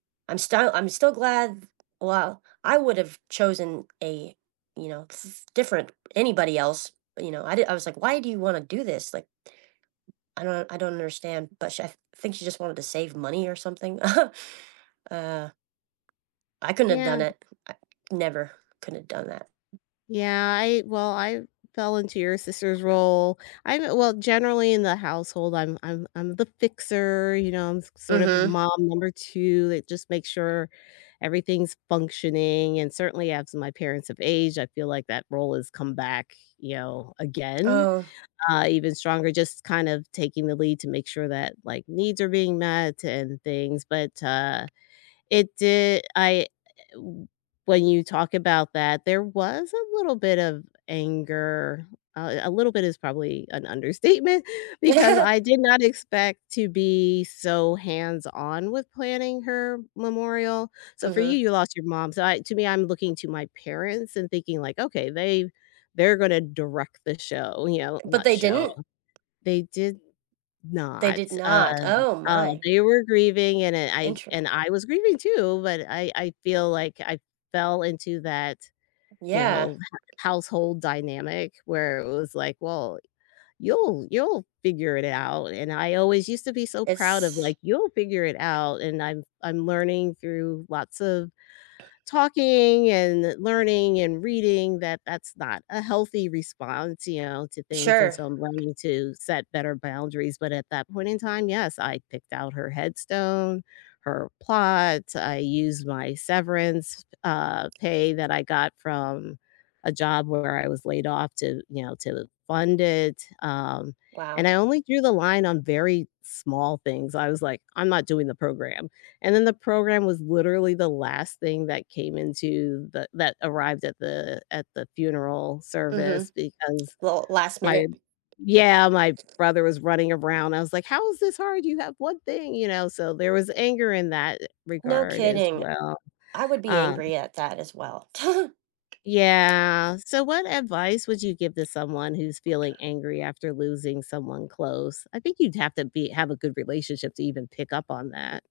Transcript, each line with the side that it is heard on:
right: I'm star I'm still glad, well, I would've chosen a, you know, s different, anybody else. But, you know, I di I was like, "Why do you wanna do this?" Like I don't I don't understand. But sh I think she just wanted to save money or something. Uh I couldn't have
left: Yeah.
right: done it. I never couldn't have done that.
left: Yeah, I well, I fell into your sister's role. I'm a well, generally in the household, I'm I'm I'm the fixer, you know, I'm s sort of the
right: Mhm.
left: mom number 2 that just makes sure everything's functioning, and certainly as my parents have aged, I feel like that role has come back, you know, again,
right: Oh.
left: uh, even stronger, just kind of taking the lead to make sure that, like, needs are being met and things, but, uh, it did I w when you talk about that, there was a little bit of anger, uh, a little bit is probably an understatement, because I did not expect to be so hands-on with planning her memorial. So, for you,
right: Mhm.
left: you lost your mom, so I to me, I'm looking to my parents and thinking like, "Okay, they they're gonna direct the show," you know,
right: But
left: not
right: they
left: show.
right: didn't?
left: They did
right: They
left: not.
right: did
left: Uh,
right: not. Oh
left: um,
right: my.
left: they were grieving, and, uh, I
right: Intere
left: and I was grieving too, but I I feel like I fell into that, you
right: Yeah.
left: know, h household dynamic where it was like, "Well, you'll you'll figure it out," and I always used to be so proud of,
right: It's
left: like, "You'll figure it out," and I'm f I'm learning through lots of talking and learning and reading that that's not a healthy response, you know, to things, and
right: Sure.
left: so I'm learning to set better boundaries, but at that point in time, yes, I picked out her headstone, her plot, I used my severance, uh, pay that I got from a job where I was laid off to, you know, to fund it, um,
right: Wow.
left: and I only drew the line on very small things. I was like, "I'm not doing the program," and then the program was literally the last thing that came into the that arrived at the at the funeral
right: Mhm.
left: service because
right: Well, last
left: my
right: minute.
left: Yeah, my brother was running around. I was like, "How is this hard? You have 1 thing," you know, so there was anger in that
right: No
left: regard as
right: kidding.
left: well.
right: I would be
left: Um
right: angry at that as well.
left: Yeah. So, what advice would you give to someone who's feeling angry after losing someone close? I think you'd have to be have a good relationship to even pick up on that.